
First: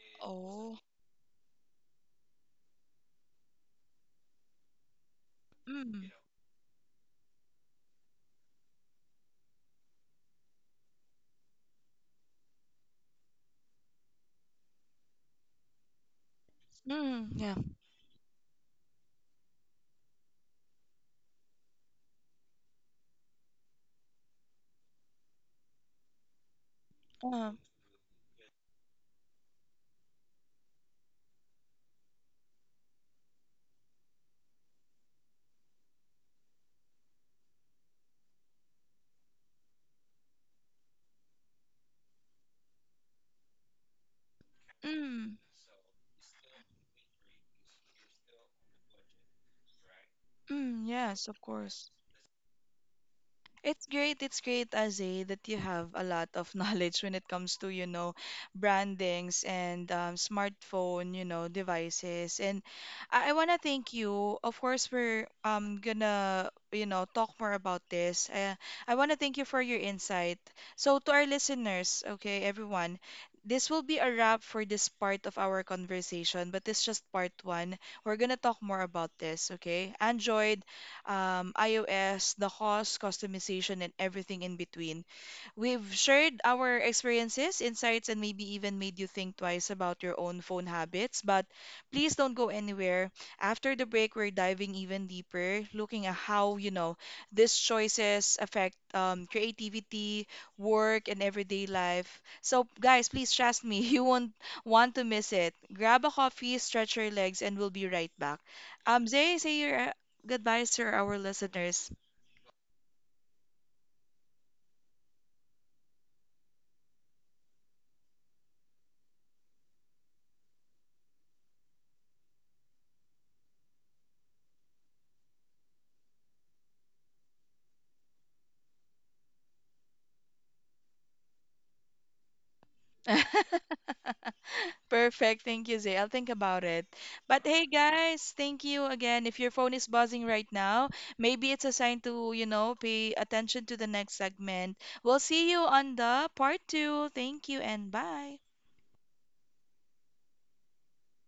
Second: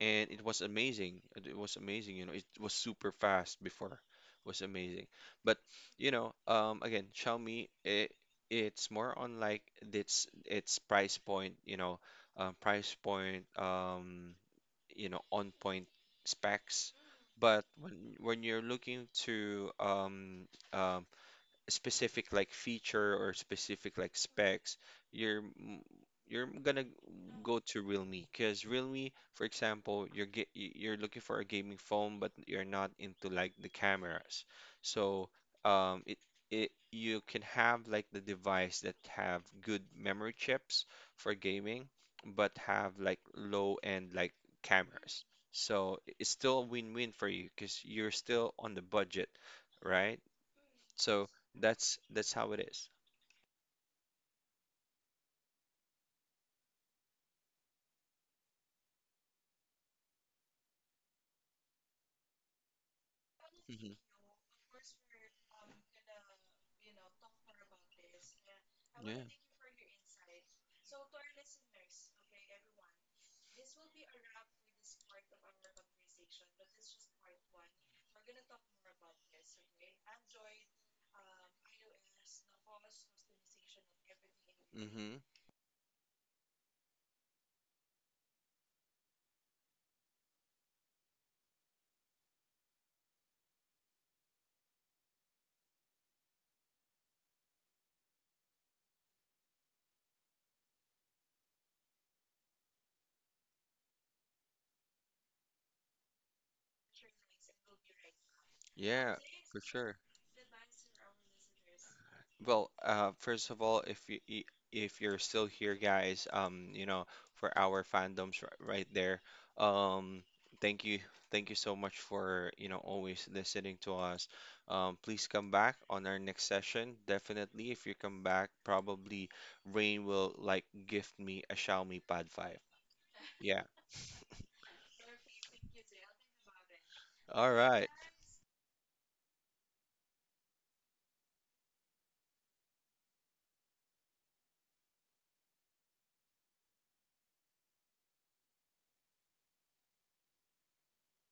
[SPEAKER 2] and it was
[SPEAKER 1] oh.
[SPEAKER 2] amazing. It was amazing, you know. It was super fast before. Was amazing. But, you
[SPEAKER 1] Mm,
[SPEAKER 2] know, again, it's more on like its price point, you know, price point, you know, on point specs.
[SPEAKER 1] mm, yeah.
[SPEAKER 2] But when you're looking to specific like feature or specific like specs, you're m- you're gonna
[SPEAKER 1] Uh,
[SPEAKER 2] go to Realme. Because Realme, for example, you're looking for a gaming phone, but you're not into like the cameras. So um, it it you can have like the device that have good memory chips for gaming, but have like low end like cameras.
[SPEAKER 1] mm,
[SPEAKER 2] So it's still a win-win for you because you're still on the budget, right?
[SPEAKER 1] mm,
[SPEAKER 2] So
[SPEAKER 1] yes, of course.
[SPEAKER 2] that's how it is.
[SPEAKER 1] It's great. It's great, Azay, that you have a lot of *laughs* knowledge when it comes to, you know, brandings and smartphone, you know, devices. And I want to thank
[SPEAKER 2] Mhm.
[SPEAKER 1] you. Of course, we're gonna, you know, talk more about this. I
[SPEAKER 2] Yeah.
[SPEAKER 1] want to thank you for your insight. So to our listeners, okay, everyone, this will be a wrap for this part of our conversation, but it's just part 1. We're gonna talk more about this, okay? Android, iOS, the cost, customization, and everything in between.
[SPEAKER 2] Hmm.
[SPEAKER 1] We've shared our experiences, insights, and maybe even made you think twice about your own phone habits. But please don't go anywhere. After the break, we're diving even deeper, looking at how, you know, these choices affect creativity, work, and everyday life. So, guys, please trust me, *laughs* you won't want to miss it. Grab a coffee, stretch your legs, and we'll be right back.
[SPEAKER 2] Yeah,
[SPEAKER 1] Zay,
[SPEAKER 2] for
[SPEAKER 1] say your
[SPEAKER 2] sure.
[SPEAKER 1] goodbyes to our listeners.
[SPEAKER 2] Well, first of all, if you're still here, guys, you know, for our fandoms right there, um, thank you, thank you so much for, you know, always listening to us. Please come back on our next session. Definitely, if you come back, probably Rain will like gift me a Xiaomi Pad 5. Yeah.
[SPEAKER 1] *laughs* Perfect. Thank you, Zay. I'll think about it. But
[SPEAKER 2] All
[SPEAKER 1] hey,
[SPEAKER 2] right.
[SPEAKER 1] guys, thank you again. If your phone is buzzing right now, maybe it's a sign to, you know, pay attention to the next segment. We'll see you on the part 2. Thank you and bye.